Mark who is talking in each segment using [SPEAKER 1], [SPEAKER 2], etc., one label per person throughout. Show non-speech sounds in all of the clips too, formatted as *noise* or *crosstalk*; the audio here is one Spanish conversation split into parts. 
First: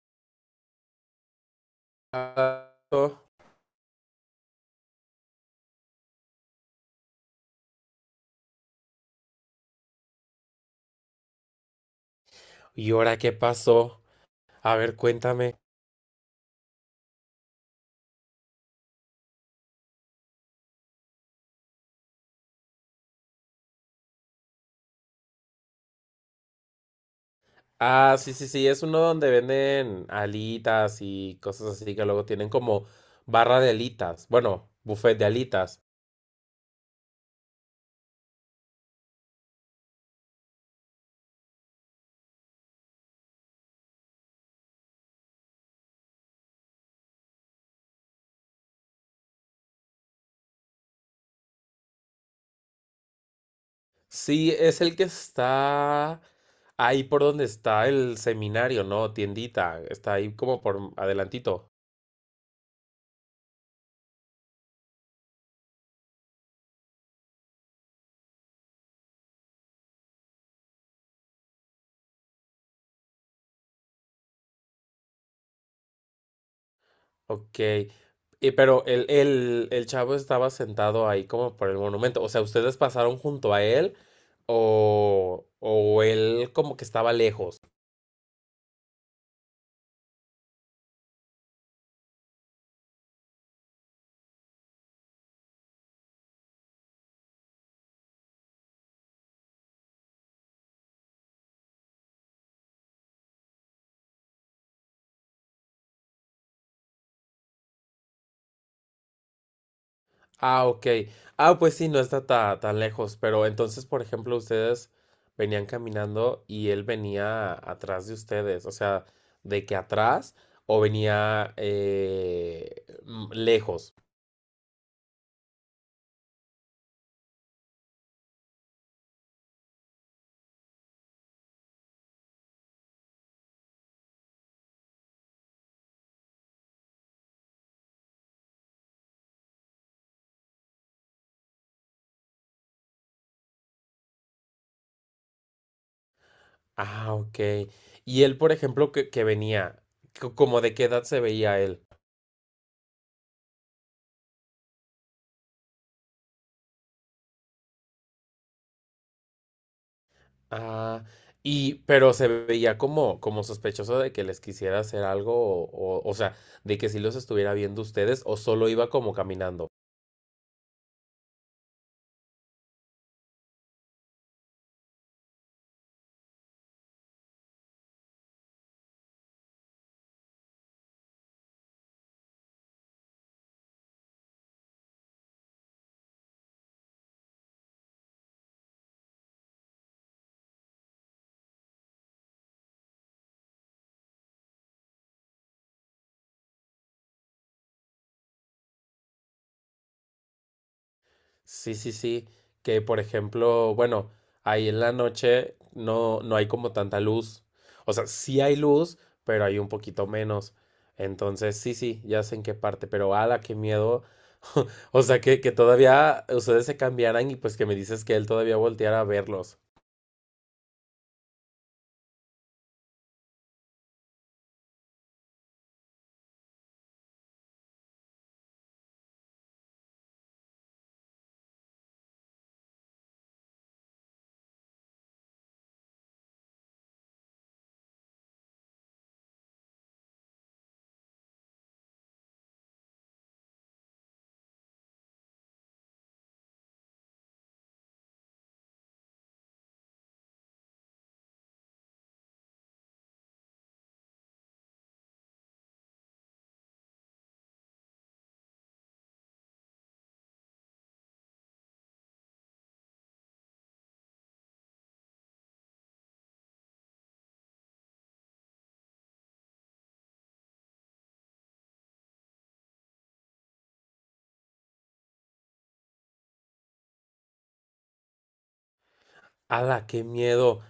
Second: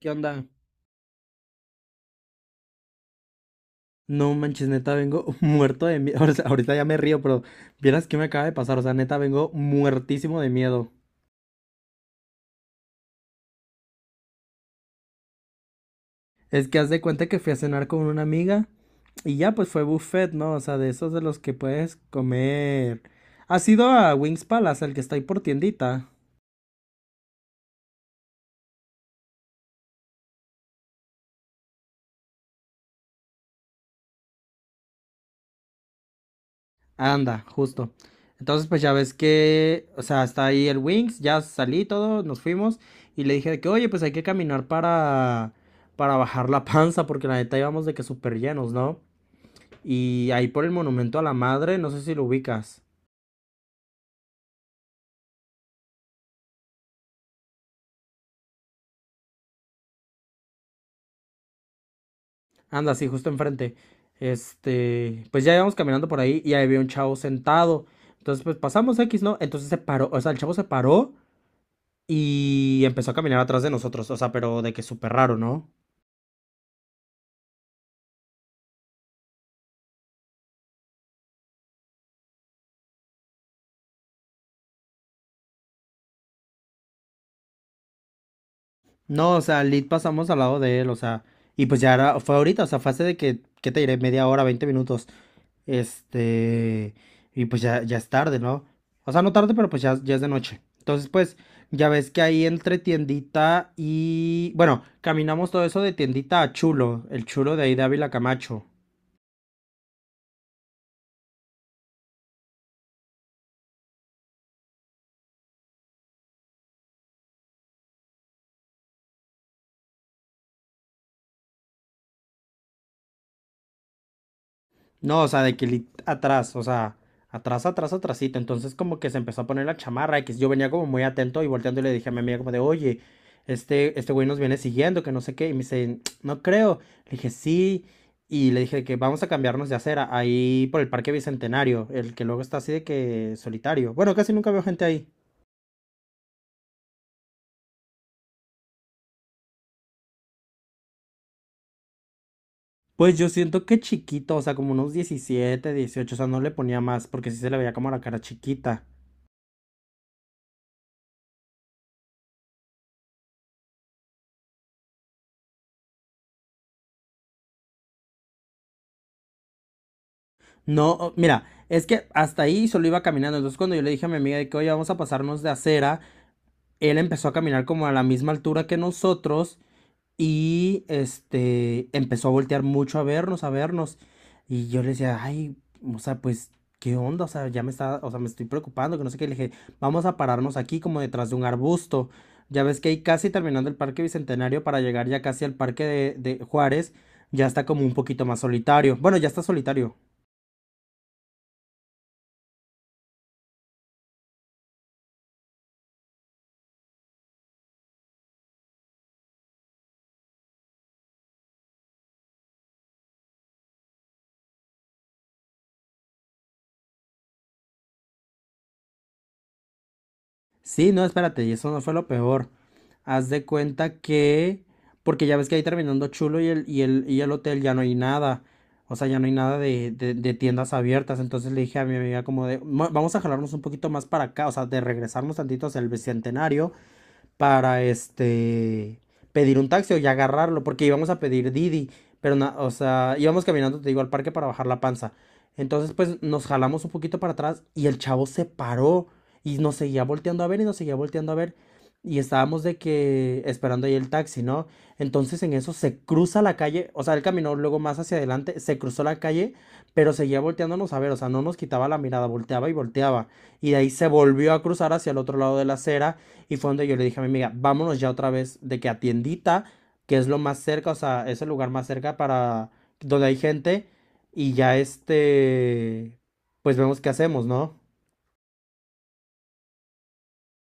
[SPEAKER 1] ¿Qué onda? No manches, neta, vengo *laughs* muerto de miedo. *laughs* Ahorita ya me río, pero vieras qué me acaba de pasar. O sea, neta, vengo muertísimo de miedo.
[SPEAKER 2] ¿Y ahora qué pasó? A ver, cuéntame.
[SPEAKER 1] Es que haz de cuenta que fui a cenar con una amiga y ya pues fue buffet, ¿no? O sea, de esos de los que puedes comer. ¿Has ido a Wings Palace, el que está ahí por tiendita?
[SPEAKER 2] Ah, sí, sí, sí, es uno donde venden alitas y cosas así que luego tienen como barra de alitas. Bueno, buffet de alitas.
[SPEAKER 1] Anda, justo. Entonces, pues ya ves que, o sea, está ahí el Wings, ya salí y todo, nos fuimos y le dije de que, oye, pues hay que caminar para bajar la panza porque la neta íbamos de que súper llenos, ¿no? Y ahí por el monumento a la madre, no sé si lo ubicas.
[SPEAKER 2] Sí, es el que está ahí por donde está el seminario, ¿no? Tiendita. Está ahí como por adelantito.
[SPEAKER 1] Anda, sí, justo enfrente. Este, pues ya íbamos caminando por ahí y ahí había un chavo sentado. Entonces, pues pasamos X, ¿no? Entonces se paró, o sea, el chavo se paró y empezó a caminar atrás de nosotros, o sea, pero de que súper raro, ¿no?
[SPEAKER 2] Ok, y pero el chavo estaba sentado ahí como por el monumento. O sea, ¿ustedes pasaron junto a él o él como que estaba lejos?
[SPEAKER 1] No, o sea, lit pasamos al lado de él, o sea, y pues ya era, fue ahorita, o sea, fue hace de que, ¿qué te diré? Media hora, 20 minutos. Este, y pues ya es tarde, ¿no? O sea, no tarde, pero pues ya es de noche. Entonces, pues, ya ves que ahí entre tiendita y, bueno, caminamos todo eso de tiendita a Chulo, el Chulo de ahí de Ávila Camacho.
[SPEAKER 2] Ah, ok. Ah, pues sí, no está tan lejos. Pero entonces, por ejemplo, ustedes venían caminando y él venía atrás de ustedes. O sea, ¿de que atrás o venía lejos?
[SPEAKER 1] No, o sea, de que atrás, o sea, atrás, atrás, atrásito. Entonces como que se empezó a poner la chamarra y que yo venía como muy atento y volteando y le dije a mi amiga como de, oye, este güey nos viene siguiendo, que no sé qué. Y me dice, no creo. Le dije, sí. Y le dije que vamos a cambiarnos de acera ahí por el Parque Bicentenario, el que luego está así de que solitario. Bueno, casi nunca veo gente ahí.
[SPEAKER 2] Ah, ok. Y él, por ejemplo, que venía, ¿como de qué edad se veía él?
[SPEAKER 1] Pues yo siento que chiquito, o sea, como unos 17, 18. O sea, no le ponía más porque sí se le veía como la cara chiquita.
[SPEAKER 2] Ah, y, pero se veía como, como sospechoso de que les quisiera hacer algo, o sea, de que si los estuviera viendo ustedes, o solo iba como caminando.
[SPEAKER 1] No, mira, es que hasta ahí solo iba caminando. Entonces, cuando yo le dije a mi amiga de que, oye, vamos a pasarnos de acera, él empezó a caminar como a la misma altura que nosotros y este empezó a voltear mucho a vernos, a vernos. Y yo le decía, ay, o sea, pues, ¿qué onda? O sea, ya me está, o sea, me estoy preocupando, que no sé qué. Le dije, vamos a pararnos aquí como detrás de un arbusto. Ya ves que ahí casi terminando el Parque Bicentenario para llegar ya casi al Parque de Juárez, ya está como un poquito más solitario. Bueno, ya está solitario.
[SPEAKER 2] Sí, sí, sí, que por ejemplo, bueno, ahí en la noche no, no hay como tanta luz. O sea, sí hay luz, pero hay un poquito menos. Entonces, sí, sí, ya sé en qué parte, pero ala, qué miedo. *laughs* O sea, que todavía ustedes se cambiaran y pues que me dices que él todavía volteara a verlos.
[SPEAKER 1] Sí, no, espérate, y eso no fue lo peor. Haz de cuenta que, porque ya ves que ahí terminando chulo y el hotel ya no hay nada. O sea, ya no hay nada de tiendas abiertas. Entonces le dije a mi amiga como de: Vamos a jalarnos un poquito más para acá, o sea, de regresarnos tantito hacia el Bicentenario para este pedir un taxi o ya agarrarlo, porque íbamos a pedir Didi, pero o sea, íbamos caminando, te digo, al parque para bajar la panza. Entonces, pues nos jalamos un poquito para atrás y el chavo se paró y nos seguía volteando a ver y nos seguía volteando a ver y estábamos de que esperando ahí el taxi, ¿no? Entonces en eso se cruza la calle, o sea, él caminó luego más hacia adelante, se cruzó la calle, pero seguía volteándonos a ver, o sea, no nos quitaba la mirada, volteaba y volteaba. Y de ahí se volvió a cruzar hacia el otro lado de la acera y fue donde yo le dije a mi amiga, vámonos ya otra vez de que a tiendita, que es lo más cerca, o sea, es el lugar más cerca para donde hay gente. Y ya este, pues vemos qué hacemos, ¿no?
[SPEAKER 2] ¡Hala, qué miedo!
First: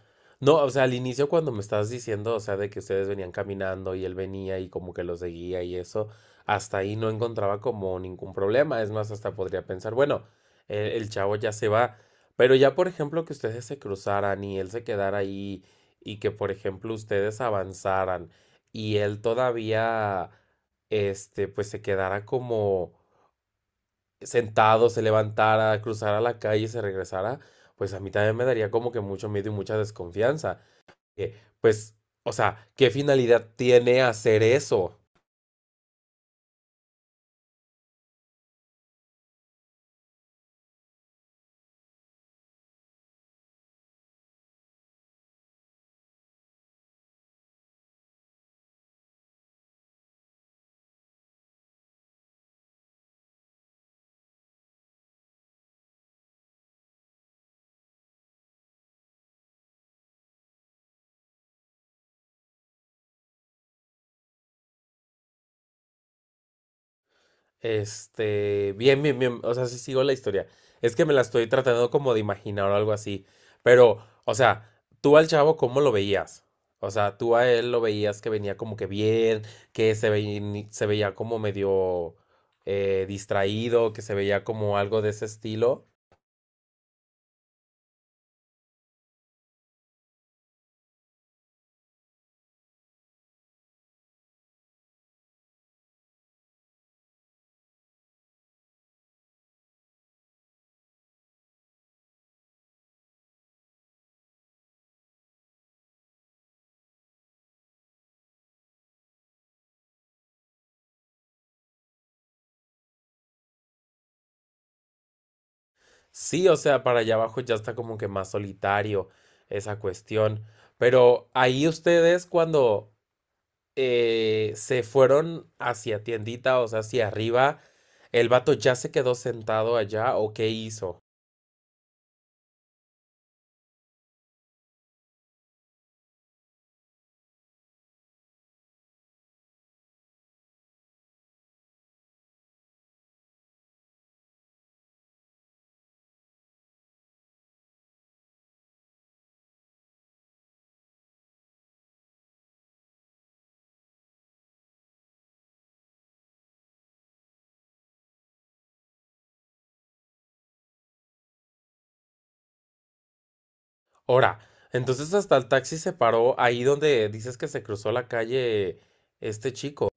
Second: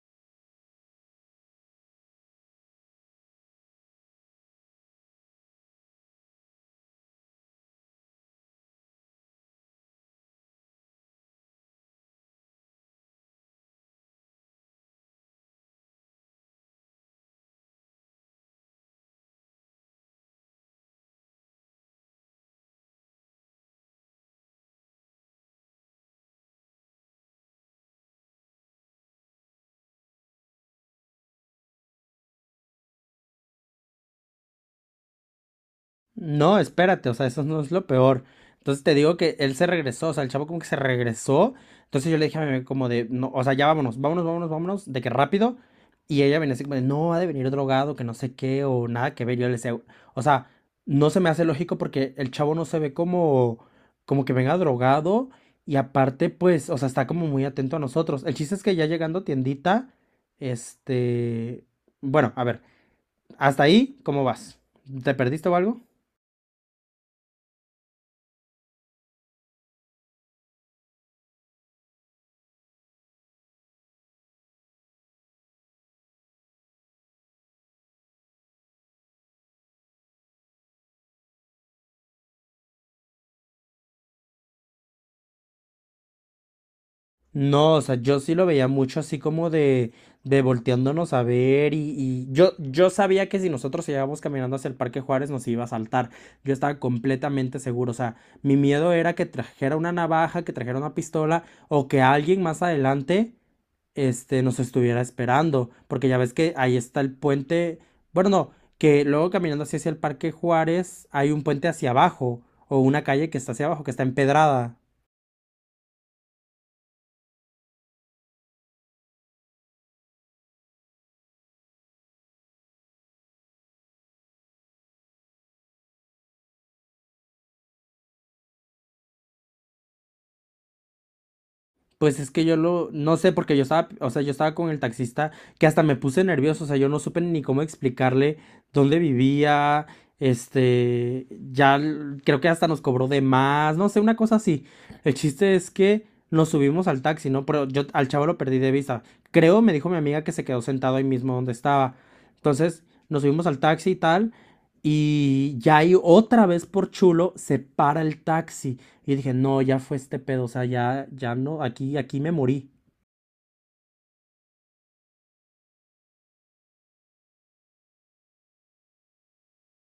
[SPEAKER 2] No, o sea, al inicio cuando me estabas diciendo, o sea, de que ustedes venían caminando y él venía y como que lo seguía y eso, hasta ahí no encontraba como ningún problema. Es más, hasta podría pensar, bueno, el chavo ya se va. Pero ya, por ejemplo, que ustedes se cruzaran y él se quedara ahí y que, por ejemplo, ustedes avanzaran y él todavía, pues se quedara como sentado, se levantara, cruzara la calle y se regresara, pues a mí también me daría como que mucho miedo y mucha desconfianza. Eh, pues, o sea, ¿qué finalidad tiene hacer eso?
[SPEAKER 1] No, espérate, o sea, eso no es lo peor. Entonces te digo que él se regresó, o sea, el chavo como que se regresó. Entonces yo le dije a mi mamá como de, no, o sea, ya vámonos, vámonos, vámonos, vámonos, de que rápido. Y ella venía así como de, no, ha de venir drogado, que no sé qué, o nada que ver. Yo le decía, o sea, no se me hace lógico porque el chavo no se ve como que venga drogado. Y aparte, pues, o sea, está como muy atento a nosotros. El chiste es que ya llegando a tiendita, este, bueno, a ver, hasta ahí, ¿cómo vas? ¿Te perdiste o algo?
[SPEAKER 2] Bien, bien, bien, o sea, sí sigo la historia. Es que me la estoy tratando como de imaginar o algo así. Pero, o sea, tú al chavo, ¿cómo lo veías? O sea, tú a él lo veías que venía como que bien, que se veía como medio distraído, que se veía como algo de ese estilo.
[SPEAKER 1] No, o sea, yo sí lo veía mucho así como de volteándonos a ver y yo sabía que si nosotros llegábamos caminando hacia el Parque Juárez nos iba a saltar. Yo estaba completamente seguro. O sea, mi miedo era que trajera una navaja, que trajera una pistola o que alguien más adelante, este, nos estuviera esperando. Porque ya ves que ahí está el puente. Bueno, no, que luego caminando así hacia el Parque Juárez hay un puente hacia abajo o una calle que está hacia abajo, que está empedrada.
[SPEAKER 2] Sí, o sea, para allá abajo ya está como que más solitario esa cuestión. Pero ahí ustedes cuando se fueron hacia tiendita, o sea, hacia arriba, ¿el vato ya se quedó sentado allá o qué hizo?
[SPEAKER 1] Pues es que yo lo, no sé, porque yo estaba, o sea, yo estaba con el taxista que hasta me puse nervioso, o sea, yo no supe ni cómo explicarle dónde vivía, este, creo que hasta nos cobró de más, no sé, una cosa así. El chiste es que nos subimos al taxi, ¿no? Pero yo al chavo lo perdí de vista. Creo, me dijo mi amiga que se quedó sentado ahí mismo donde estaba. Entonces, nos subimos al taxi y tal, y ya ahí otra vez por chulo se para el taxi. Y dije, no, ya fue este pedo, o sea, ya no, aquí me morí.
[SPEAKER 2] Ahora, entonces hasta el taxi se paró ahí donde dices que se cruzó la calle este chico.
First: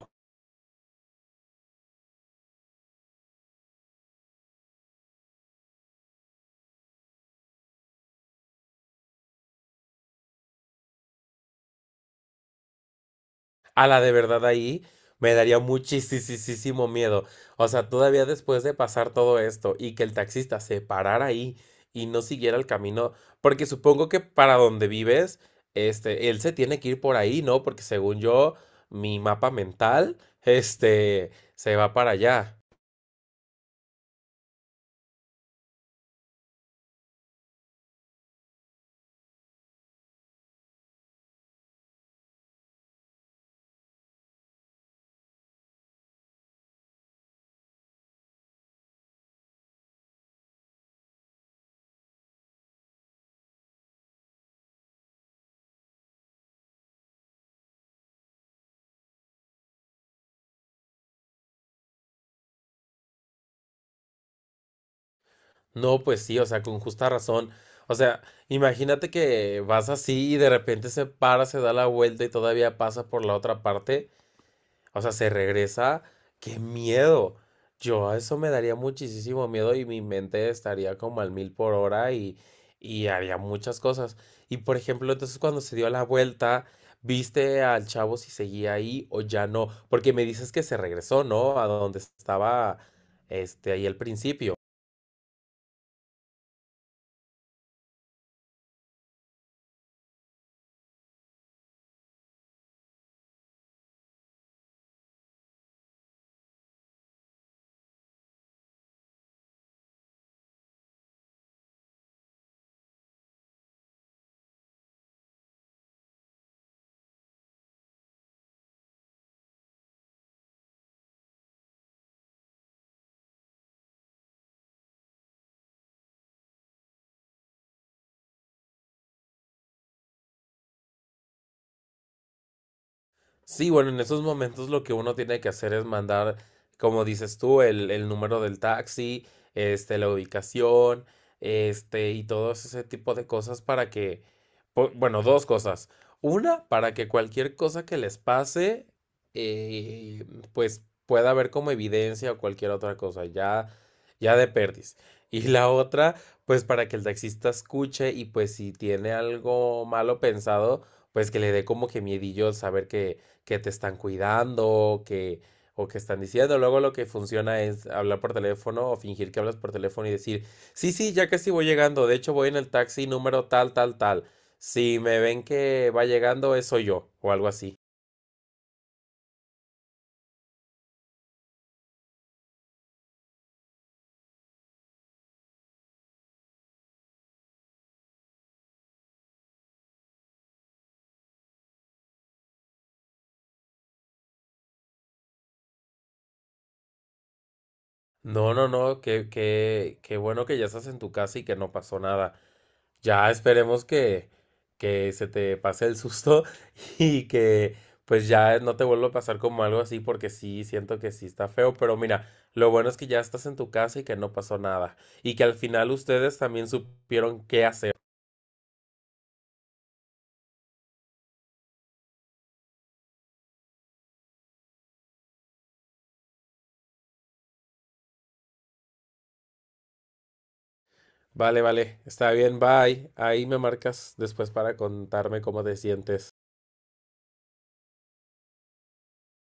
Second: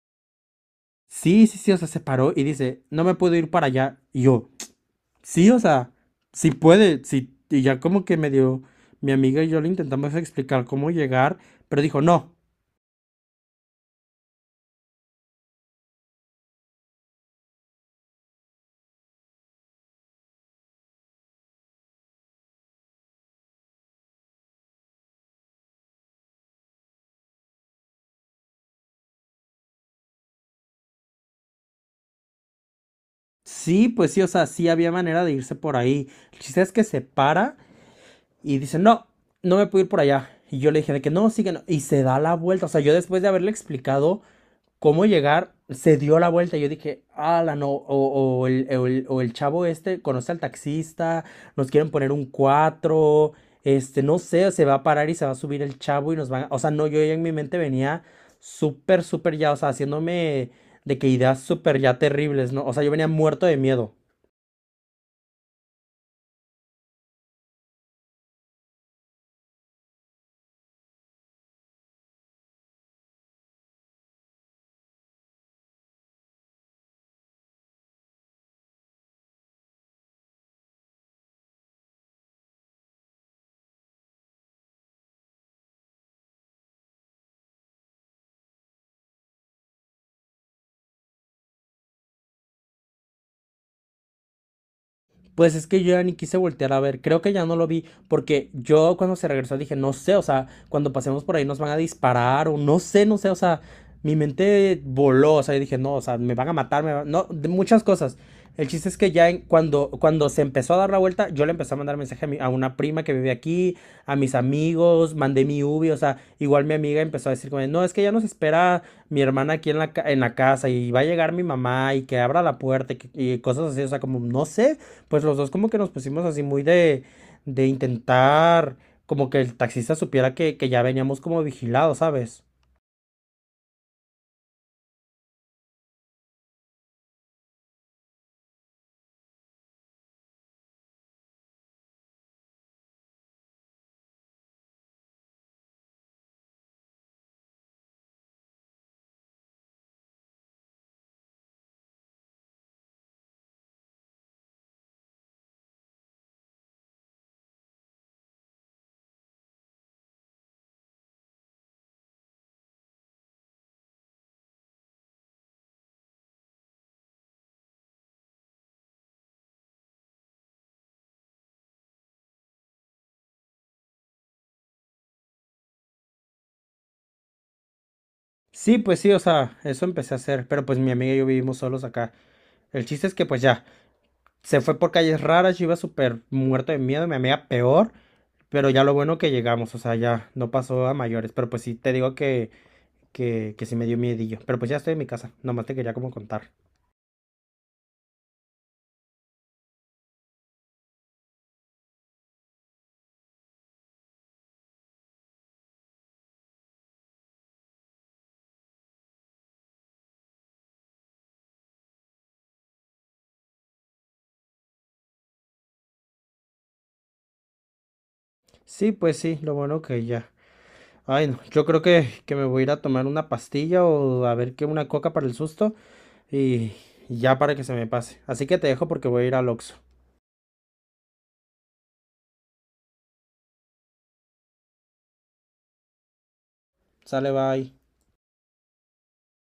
[SPEAKER 1] Sí, sí, sí, o sea, se paró y dice, no me puedo ir para allá. Y yo, sí, o sea, sí puede, sí. Y ya como que me dio, mi amiga y yo le intentamos explicar cómo llegar, pero dijo, no,
[SPEAKER 2] A la de verdad ahí me daría muchísimo miedo. O sea, todavía después de pasar todo esto y que el taxista se parara ahí y no siguiera el camino, porque supongo que para donde vives, él se tiene que ir por ahí, ¿no? Porque según yo, mi mapa mental, *laughs* se va para allá.
[SPEAKER 1] sí, pues sí, o sea, sí había manera de irse por ahí. El chiste es que se para y dice, no, no me puedo ir por allá. Y yo le dije de que no, sí que no. Y se da la vuelta. O sea, yo después de haberle explicado cómo llegar, se dio la vuelta. Y yo dije, ala, no, o el chavo este conoce al taxista, nos quieren poner un 4 este, no sé, se va a parar y se va a subir el chavo y nos van a... O sea, no, yo ya en mi mente venía súper, súper ya, o sea, haciéndome de que ideas súper ya terribles, ¿no? O sea, yo venía muerto de miedo.
[SPEAKER 2] No, pues sí, o sea, con justa razón. O sea, imagínate que vas así y de repente se para, se da la vuelta y todavía pasa por la otra parte. O sea, se regresa. ¡Qué miedo! Yo a eso me daría muchísimo miedo y mi mente estaría como al mil por hora y haría muchas cosas. Y por ejemplo, entonces cuando se dio la vuelta, ¿viste al chavo si seguía ahí o ya no? Porque me dices que se regresó, ¿no? A donde estaba ahí al principio.
[SPEAKER 1] Pues es que yo ya ni quise voltear a ver, creo que ya no lo vi, porque yo cuando se regresó dije, no sé, o sea, cuando pasemos por ahí nos van a disparar, o no sé, no sé, o sea, mi mente voló, o sea, yo dije, no, o sea, me van a matar, no, de muchas cosas. El chiste es que ya cuando se empezó a dar la vuelta, yo le empecé a mandar mensaje a una prima que vive aquí, a mis amigos, mandé mi ubi, o sea, igual mi amiga empezó a decir como, no, es que ya nos espera mi hermana aquí en en la casa y va a llegar mi mamá y que abra la puerta y cosas así, o sea, como, no sé, pues los dos como que nos pusimos así muy de intentar como que el taxista supiera que ya veníamos como vigilados, ¿sabes?
[SPEAKER 2] Sí, bueno, en esos momentos lo que uno tiene que hacer es mandar, como dices tú, el número del taxi, la ubicación, y todo ese tipo de cosas para que, bueno, dos cosas. Una, para que cualquier cosa que les pase, eh, pues pueda haber como evidencia o cualquier otra cosa, ya, ya de perdiz. Y la otra, pues para que el taxista escuche y pues si tiene algo malo pensado, pues que le dé como que miedillo saber que te están cuidando, que, o que están diciendo. Luego lo que funciona es hablar por teléfono o fingir que hablas por teléfono y decir, sí, sí, ya casi voy llegando. De hecho, voy en el taxi número tal, tal, tal. Si me ven que va llegando, eso yo, o algo así.
[SPEAKER 1] Sí, pues sí, o sea, eso empecé a hacer, pero pues mi amiga y yo vivimos solos acá. El chiste es que pues ya, se fue por calles raras, yo iba súper muerto de miedo, mi amiga peor, pero ya lo bueno que llegamos, o sea, ya no pasó a mayores, pero pues sí, te digo que sí me dio miedillo, pero pues ya estoy en mi casa, nomás te quería como contar.
[SPEAKER 2] No, no, no, qué, qué, qué bueno que ya estás en tu casa y que no pasó nada. Ya esperemos que se te pase el susto *laughs* y que pues ya no te vuelva a pasar como algo así porque sí, siento que sí está feo, pero mira, lo bueno es que ya estás en tu casa y que no pasó nada y que al final ustedes también supieron qué hacer.
[SPEAKER 1] Sí, pues sí, lo bueno que ya. Ay, no, yo creo que me voy a ir a tomar una pastilla o a ver qué una coca para el susto y, y ya para que se me pase. Así que te dejo porque voy a ir al Oxxo.
[SPEAKER 2] Vale, vale, está bien, bye. Ahí me marcas después para contarme cómo te sientes.
[SPEAKER 1] Sale, bye.